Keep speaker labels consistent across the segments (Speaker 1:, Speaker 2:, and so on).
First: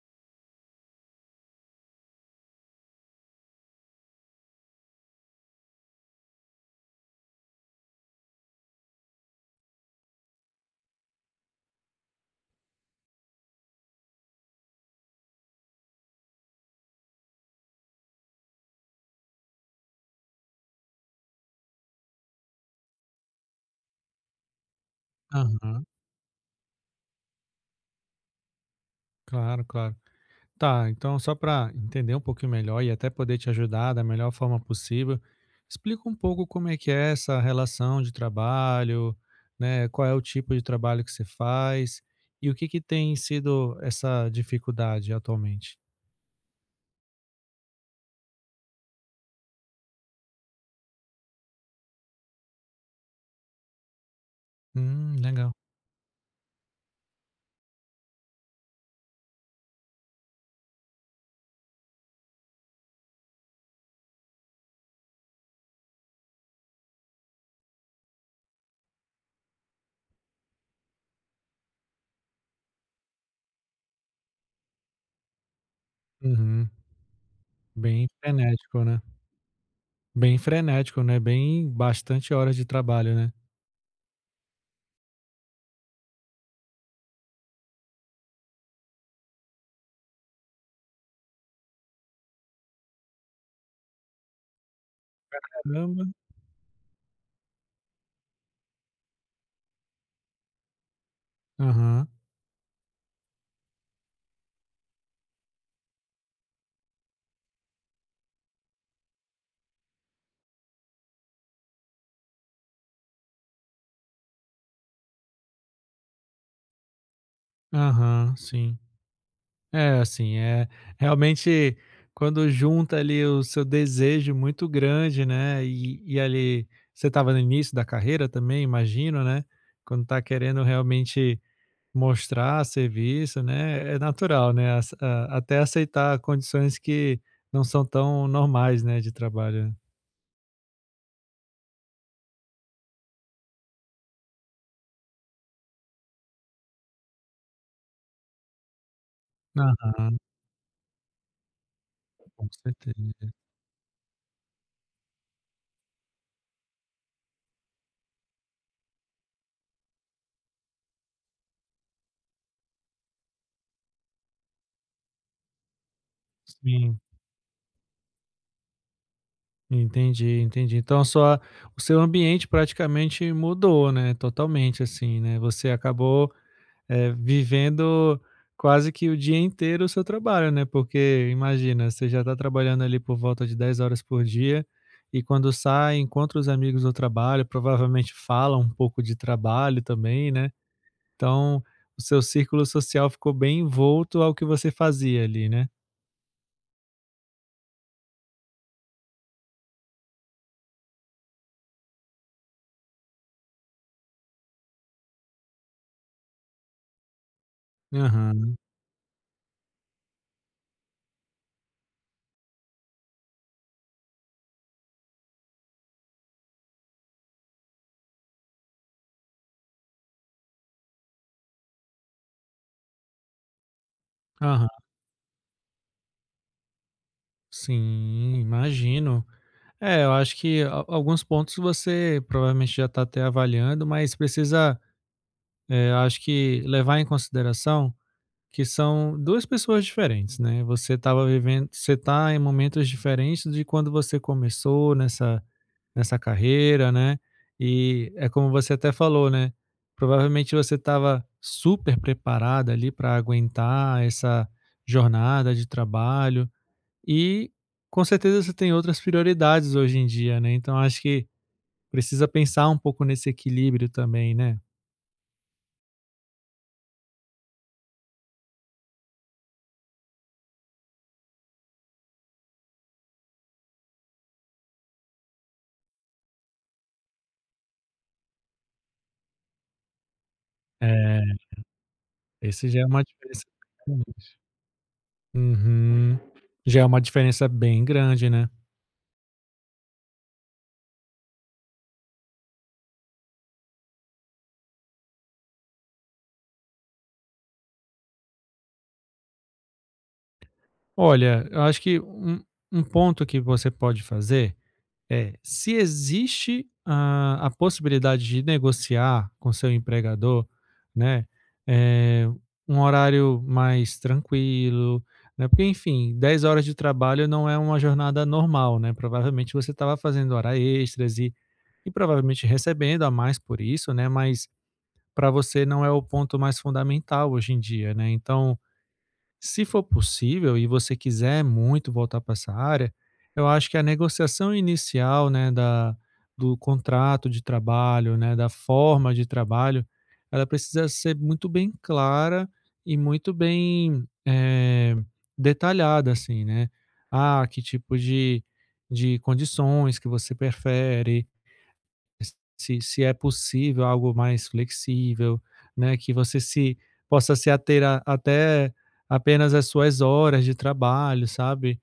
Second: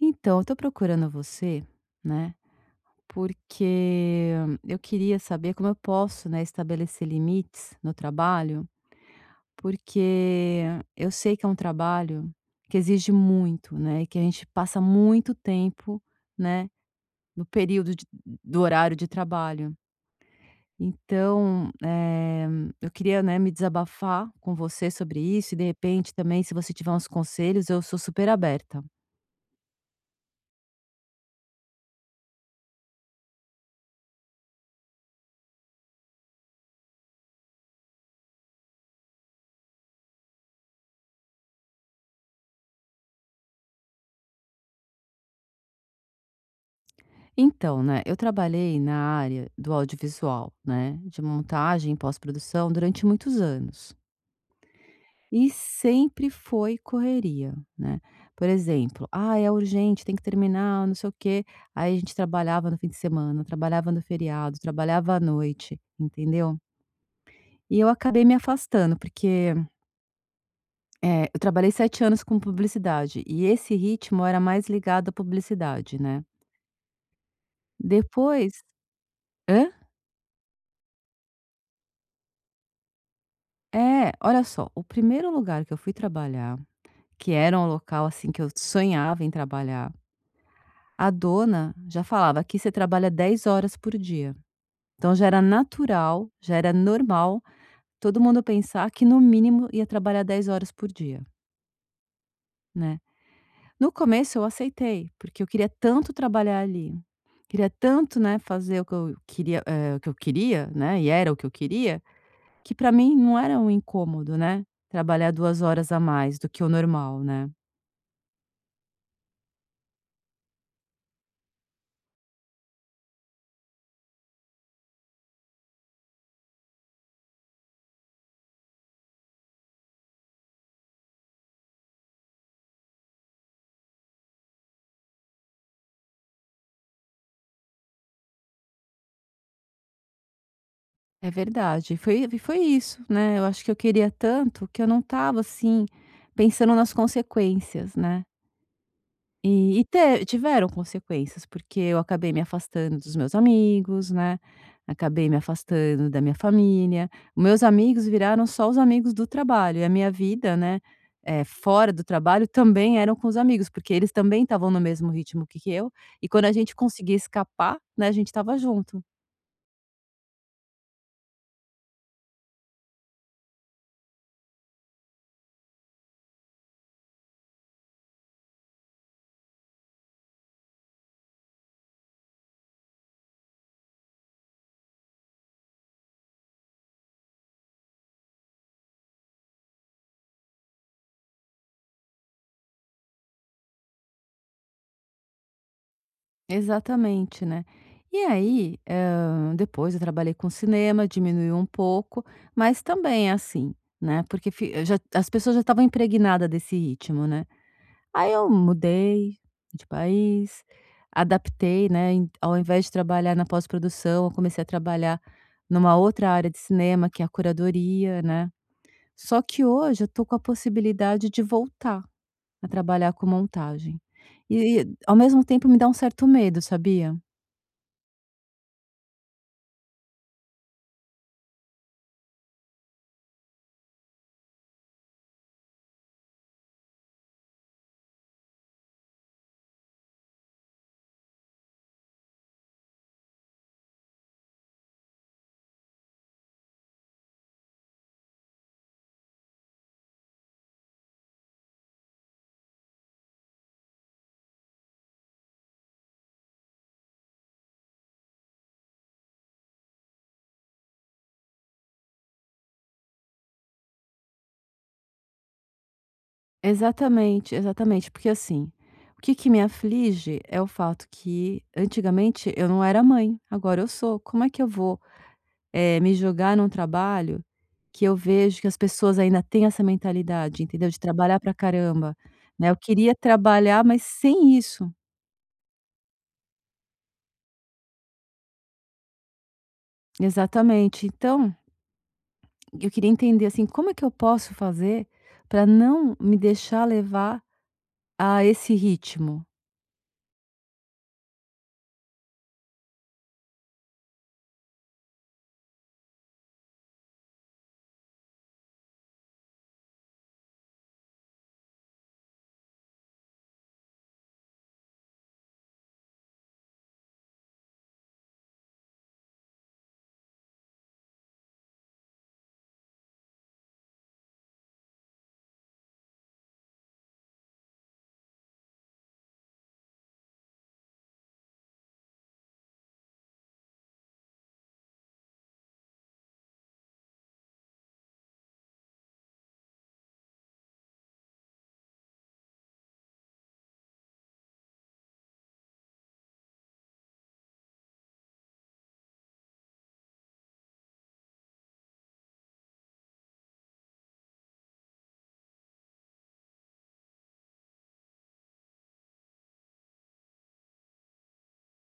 Speaker 1: Então, eu tô procurando você, né? Porque eu queria saber como eu posso, né, estabelecer limites no trabalho, porque eu sei que é um trabalho que exige muito, né? E que a gente passa muito tempo, né, no período de- do horário de trabalho. Então, eu queria, né, me desabafar com você sobre isso e de
Speaker 2: Aham,
Speaker 1: repente também, se você tiver uns conselhos, eu sou super aberta.
Speaker 2: claro, claro. Tá, então só para entender um pouquinho melhor e até poder te ajudar da melhor forma possível, explica um pouco como é que é essa relação de trabalho, né? Qual é o tipo de trabalho que você faz e o que que tem sido essa dificuldade atualmente?
Speaker 1: Então, né, eu trabalhei na área do audiovisual, né, de montagem e pós-produção durante muitos anos. E
Speaker 2: Legal.
Speaker 1: sempre foi correria, né? Por exemplo, ah, é urgente, tem que terminar, não sei o quê. Aí a gente trabalhava no fim de semana, trabalhava no feriado, trabalhava à noite, entendeu? E eu acabei me afastando, porque eu trabalhei 7 anos com publicidade e esse ritmo era mais ligado à publicidade, né?
Speaker 2: Uhum. Bem
Speaker 1: Depois.
Speaker 2: frenético, né?
Speaker 1: Hã?
Speaker 2: Bem frenético, né? Bem bastante horas de trabalho, né?
Speaker 1: É, olha só, o primeiro lugar que eu fui trabalhar, que era um local, assim, que eu sonhava em trabalhar, a dona já falava: "Aqui você trabalha 10 horas por dia". Então já era
Speaker 2: Caramba.
Speaker 1: natural, já era normal todo mundo pensar que no mínimo ia trabalhar 10 horas por dia,
Speaker 2: Aham,
Speaker 1: né. No começo eu aceitei, porque eu queria tanto trabalhar ali, queria tanto, né, fazer o que eu queria, o que eu queria, né, e era o que eu queria, que para mim não era um incômodo, né, trabalhar 2 horas a mais do que o normal, né.
Speaker 2: aham, sim. É, assim, é realmente quando junta ali o seu desejo muito grande, né? E ali você estava no início da carreira também, imagino, né? Quando tá querendo realmente mostrar serviço, né? É natural, né? Até aceitar condições que não são tão normais, né? De trabalho.
Speaker 1: É verdade. Foi e foi isso, né, eu acho que eu queria tanto que eu não estava, assim, pensando nas consequências, né. E
Speaker 2: Ah,
Speaker 1: te tiveram consequências, porque eu acabei me
Speaker 2: com
Speaker 1: afastando dos
Speaker 2: certeza.
Speaker 1: meus amigos, né, acabei me afastando da minha família. Meus amigos viraram só os amigos do trabalho e a minha vida, né, fora do trabalho também eram com os amigos, porque eles também estavam no mesmo ritmo que eu, e quando a gente
Speaker 2: Sim,
Speaker 1: conseguia escapar, né, a gente tava junto.
Speaker 2: entendi, entendi. Então, só o seu ambiente praticamente mudou, né? Totalmente, assim, né? Você acabou vivendo quase que o dia inteiro o seu trabalho, né, porque imagina, você já está trabalhando ali por volta de 10 horas por dia, e quando sai, encontra os amigos do trabalho, provavelmente fala um pouco de trabalho também, né, então o seu círculo social ficou bem envolto ao que você fazia ali, né.
Speaker 1: Exatamente, né. E aí, depois eu trabalhei com cinema, diminuiu um pouco, mas também assim, né, porque fi eu já as pessoas já estavam impregnadas desse ritmo, né. Aí eu
Speaker 2: Aham,
Speaker 1: mudei de país, adaptei, né, ao invés de trabalhar na pós-produção, eu comecei a trabalhar numa outra área de cinema, que é a curadoria, né. Só que hoje eu tô com a possibilidade de voltar a trabalhar com montagem.
Speaker 2: aham.
Speaker 1: E ao mesmo tempo me dá um certo medo, sabia?
Speaker 2: Sim, imagino. É, eu acho que a alguns pontos você provavelmente já está até avaliando, mas precisa, acho que levar em consideração que são 2 pessoas diferentes, né, você estava vivendo você está em momentos diferentes de quando você começou nessa carreira, né, e é como você até falou, né, provavelmente você estava super preparada ali para aguentar essa jornada de trabalho e com certeza você tem outras prioridades hoje em dia, né, então acho que precisa pensar um pouco nesse equilíbrio também, né.
Speaker 1: Exatamente, exatamente, porque assim, o que que me aflige é o fato que antigamente eu não era mãe, agora eu sou. Como é que eu vou, me jogar num trabalho que eu vejo que as pessoas ainda têm essa mentalidade, entendeu, de
Speaker 2: É,
Speaker 1: trabalhar pra caramba,
Speaker 2: esse
Speaker 1: né. Eu
Speaker 2: já é uma
Speaker 1: queria
Speaker 2: diferença.
Speaker 1: trabalhar, mas sem isso.
Speaker 2: Uhum. Já é uma diferença bem grande, né.
Speaker 1: Exatamente. Então, eu queria entender, assim, como é que eu posso fazer para não me deixar levar a esse ritmo?
Speaker 2: Olha, eu acho que um ponto que você pode fazer é, se existe a possibilidade de negociar com seu empregador, né, eh, um horário mais tranquilo, né, porque enfim, 10 horas de trabalho não é uma jornada normal, né, provavelmente você estava fazendo hora extras e provavelmente recebendo a mais por isso, né, mas para você não é o ponto mais fundamental hoje em dia, né. Então, se for possível e você quiser muito voltar para essa área, eu acho que a negociação inicial, né, da do contrato de trabalho, né, da forma de trabalho, ela precisa ser muito bem clara e muito bem, detalhada, assim, né. Ah, que tipo de condições que você prefere, se é possível algo mais flexível, né, que você se possa se ater a até apenas às suas horas de trabalho, sabe.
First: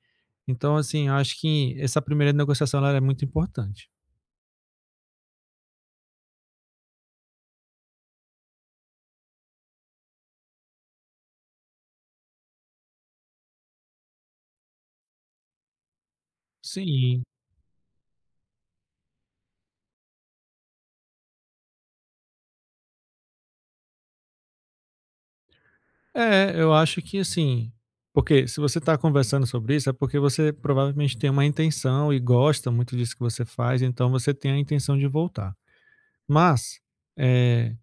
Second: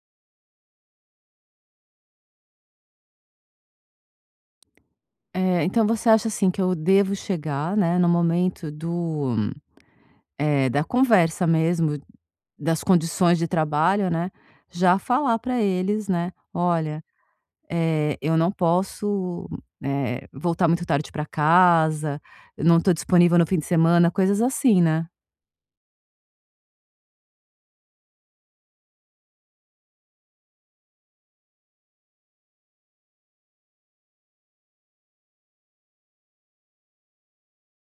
Speaker 2: Então, assim, eu acho que essa primeira negociação ela é muito importante.
Speaker 1: É, então você acha, assim, que eu devo chegar, né, no momento do, da conversa mesmo, das condições de trabalho, né, já falar para eles, né: "Olha,
Speaker 2: Sim.
Speaker 1: eu não posso, voltar muito tarde para casa, eu não estou disponível no fim de semana", coisas assim, né.
Speaker 2: É, eu acho que assim, porque se você está conversando sobre isso, é porque você provavelmente tem uma intenção e gosta muito disso que você faz, então você tem a intenção de voltar. Mas, eh,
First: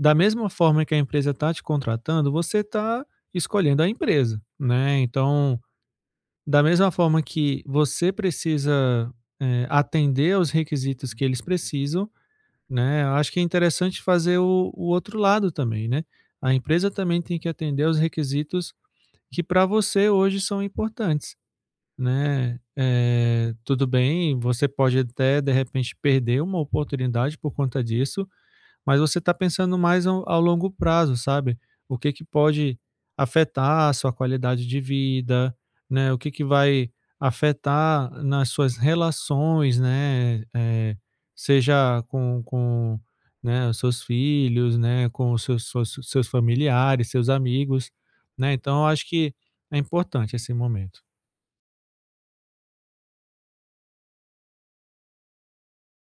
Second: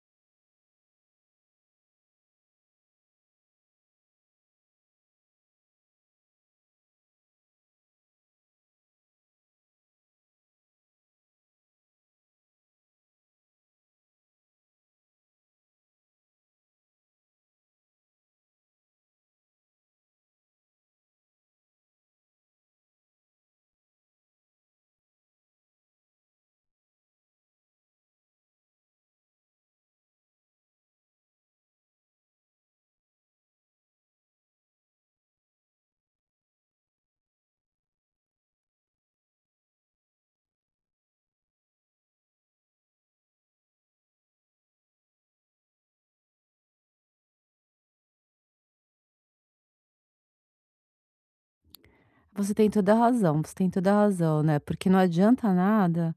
Speaker 2: da mesma forma que a empresa está te contratando, você está escolhendo a empresa, né. Então, da mesma forma que você precisa, atender aos requisitos que eles precisam, né, eu acho que é interessante fazer o outro lado também, né. A empresa também tem que atender aos requisitos que para você hoje são importantes, né. Eh, tudo bem, você pode até de repente perder uma oportunidade por conta disso, mas você está pensando mais ao longo prazo, sabe? O que que pode afetar a sua qualidade de vida, né? O que que vai afetar nas suas relações, né? Eh, seja com, né, os seus filhos, né, com os seus familiares, seus amigos, né? Então eu acho que é importante esse momento.
Speaker 1: Você tem toda a razão, você tem toda a razão, né, porque não adianta nada,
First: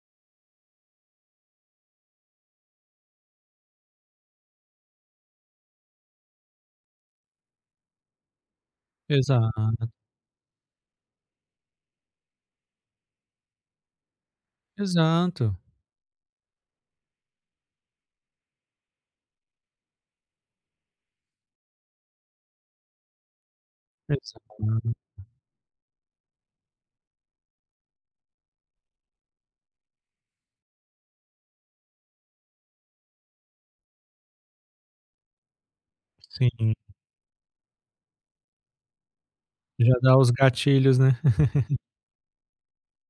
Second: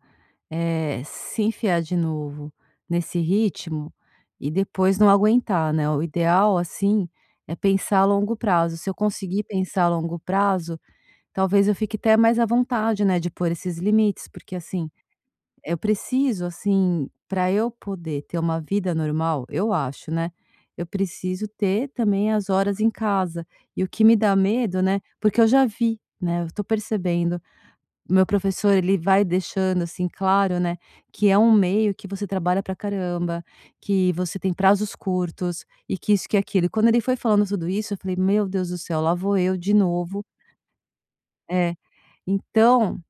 Speaker 1: Se enfiar de novo nesse ritmo e depois não aguentar, né. O ideal, assim, é pensar a longo prazo. Se eu conseguir pensar a
Speaker 2: Exato,
Speaker 1: longo prazo, talvez eu fique até mais à vontade, né, de pôr esses limites, porque, assim,
Speaker 2: exato,
Speaker 1: eu preciso, assim, para eu poder ter uma vida normal, eu acho, né, eu preciso ter também as horas em casa. E o que me dá medo,
Speaker 2: exato.
Speaker 1: né, porque eu já vi, né, eu tô percebendo meu professor ele vai deixando, assim, claro, né, que é um meio que você trabalha pra caramba, que você tem prazos curtos e que isso, que aquilo. E
Speaker 2: Sim,
Speaker 1: quando ele foi falando tudo isso, eu falei: "Meu Deus do céu, lá vou eu de
Speaker 2: já dá
Speaker 1: novo".
Speaker 2: os gatilhos, né?
Speaker 1: É, então,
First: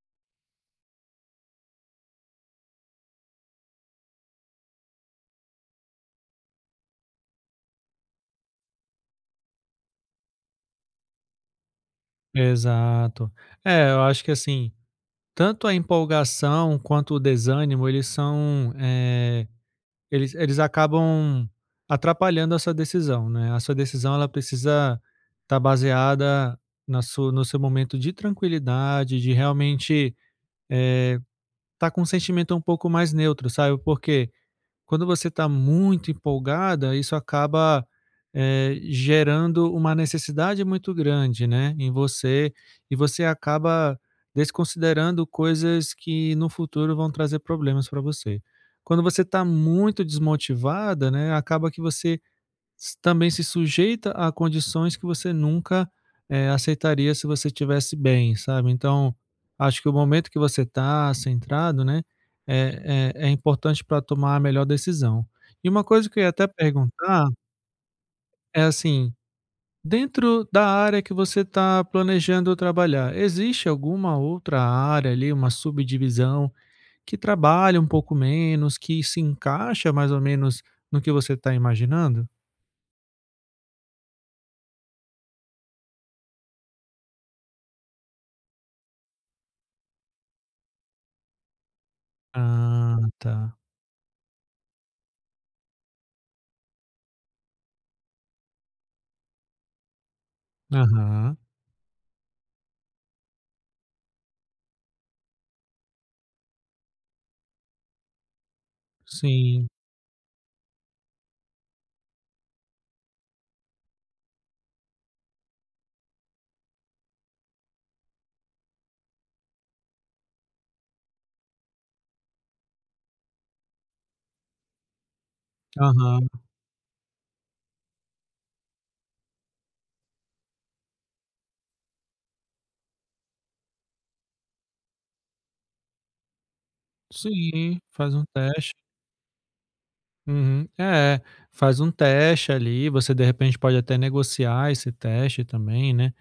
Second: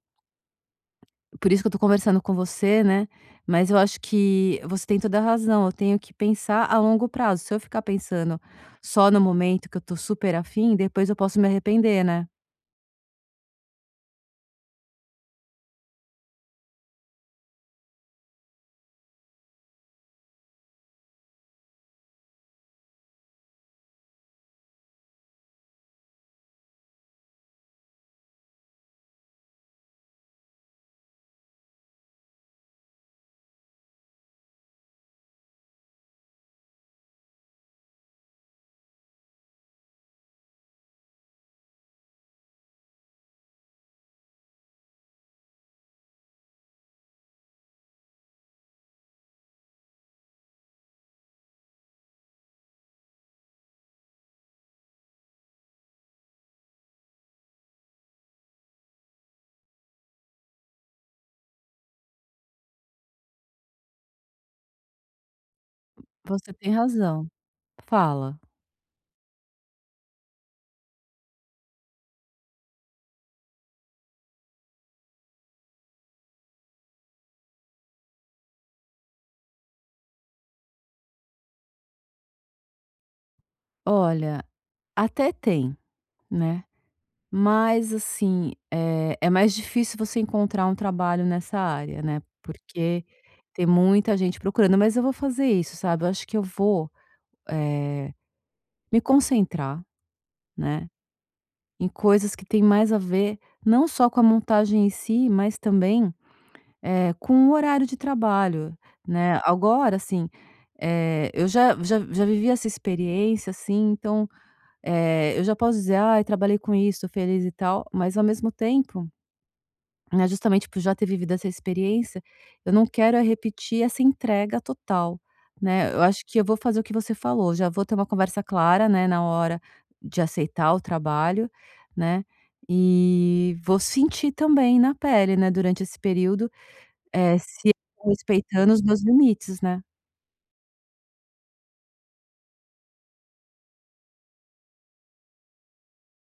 Speaker 1: por isso que eu tô conversando com você, né, mas eu acho que você tem toda a razão, eu tenho que pensar a longo prazo. Se eu ficar pensando só no momento que eu tô super afim, depois eu posso me arrepender, né.
Speaker 2: Exato. É, eu acho que assim, tanto a empolgação quanto o desânimo, eles são, eles acabam atrapalhando essa decisão, né. A sua decisão ela precisa estar baseada na sua no seu momento de tranquilidade, de realmente estar com um sentimento um pouco mais neutro, sabe por quê? Quando você está muito empolgada, isso acaba, gerando uma necessidade muito grande, né, em você, e você acaba desconsiderando coisas que no futuro vão trazer problemas para você. Quando você está muito desmotivada, né, acaba que você S também se sujeita a condições que você nunca, aceitaria se você estivesse bem, sabe. Então, acho que o momento que você está centrado, né, é importante para tomar a melhor decisão. E uma coisa que eu ia até
Speaker 1: Você tem razão.
Speaker 2: perguntar
Speaker 1: Fala,
Speaker 2: é assim, dentro da área que você está planejando trabalhar, existe alguma outra área ali, uma subdivisão, que trabalha um pouco menos, que se encaixa mais ou menos no que você está imaginando?
Speaker 1: olha, até tem, né. Mas assim, é mais difícil você encontrar um trabalho nessa área, né,
Speaker 2: Ah,
Speaker 1: porque
Speaker 2: tá.
Speaker 1: tem muita gente procurando, mas eu vou fazer isso, sabe, eu acho que eu vou, eh, me concentrar, né,
Speaker 2: Aham,
Speaker 1: em coisas que têm mais a ver não só com a montagem em si, mas também, com o horário de trabalho, né.
Speaker 2: sim.
Speaker 1: Agora assim, eu já vivi essa experiência, assim, então, eu já posso dizer: "ah, trabalhei com isso, estou feliz e tal", mas ao mesmo tempo, né, justamente por já ter vivido essa experiência, eu não quero é repetir essa entrega total, né. Eu acho
Speaker 2: Aham.
Speaker 1: que eu vou fazer o que você falou, já vou ter uma conversa clara, né, na hora de aceitar o trabalho, né, e vou sentir também na pele, né, durante esse período, se eu
Speaker 2: Sim,
Speaker 1: tô
Speaker 2: faz um
Speaker 1: respeitando
Speaker 2: teste.
Speaker 1: os meus limites, né.
Speaker 2: Uhum. É, faz um teste ali, você de repente pode até negociar esse teste também, né?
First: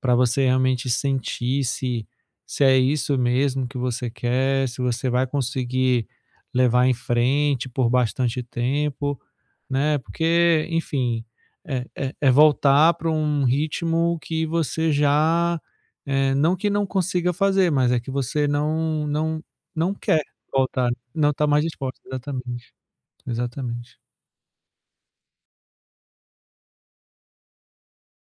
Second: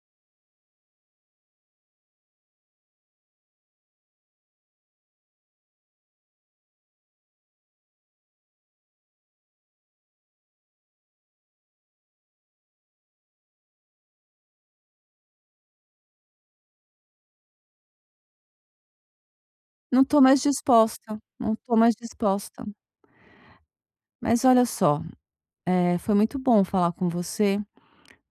Speaker 2: Para você realmente sentir se se é isso mesmo que você quer, se você vai conseguir levar em frente por bastante tempo, né, porque, enfim, é voltar para um ritmo que você já, não que não consiga fazer, mas é que você não
Speaker 1: Não tô
Speaker 2: quer
Speaker 1: mais
Speaker 2: voltar,
Speaker 1: disposta,
Speaker 2: não está
Speaker 1: não
Speaker 2: mais
Speaker 1: tô mais
Speaker 2: disposto,
Speaker 1: disposta.
Speaker 2: exatamente, exatamente.
Speaker 1: Mas olha só, foi muito bom falar com você.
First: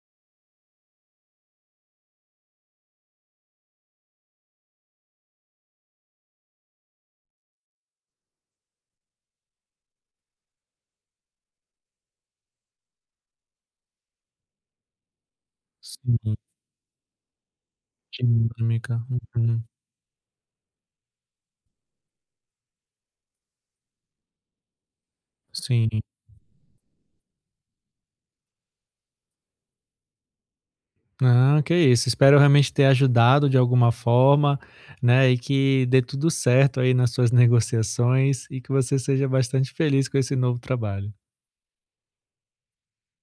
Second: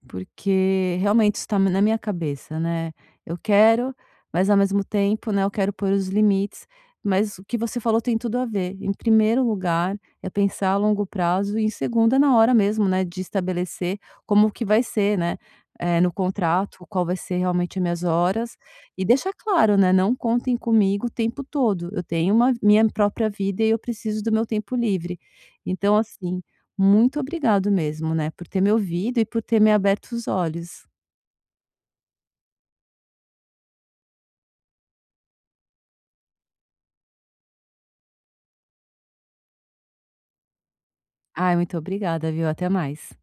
Speaker 1: Porque realmente está na minha cabeça, né. Eu quero, mas ao mesmo tempo, né, eu quero pôr os limites, mas o que você falou tem tudo a ver. Em primeiro lugar, é pensar a longo prazo e em segundo é na hora mesmo, né, de estabelecer como que vai ser, né, no
Speaker 2: Sim,
Speaker 1: contrato, qual vai ser realmente as minhas horas
Speaker 2: dinâmica,
Speaker 1: e deixar
Speaker 2: uhum,
Speaker 1: claro, né, não contem comigo o tempo todo. Eu tenho uma minha própria vida e eu preciso do meu tempo livre. Então
Speaker 2: sim.
Speaker 1: assim muito obrigado mesmo, né, por ter me ouvido e por ter me aberto os olhos.
Speaker 2: Ah, que isso. Espero realmente ter ajudado de alguma forma, né? E que dê tudo certo aí nas suas negociações e que você seja bastante feliz com esse novo trabalho.
Speaker 1: Ai, muito obrigada, viu, até mais.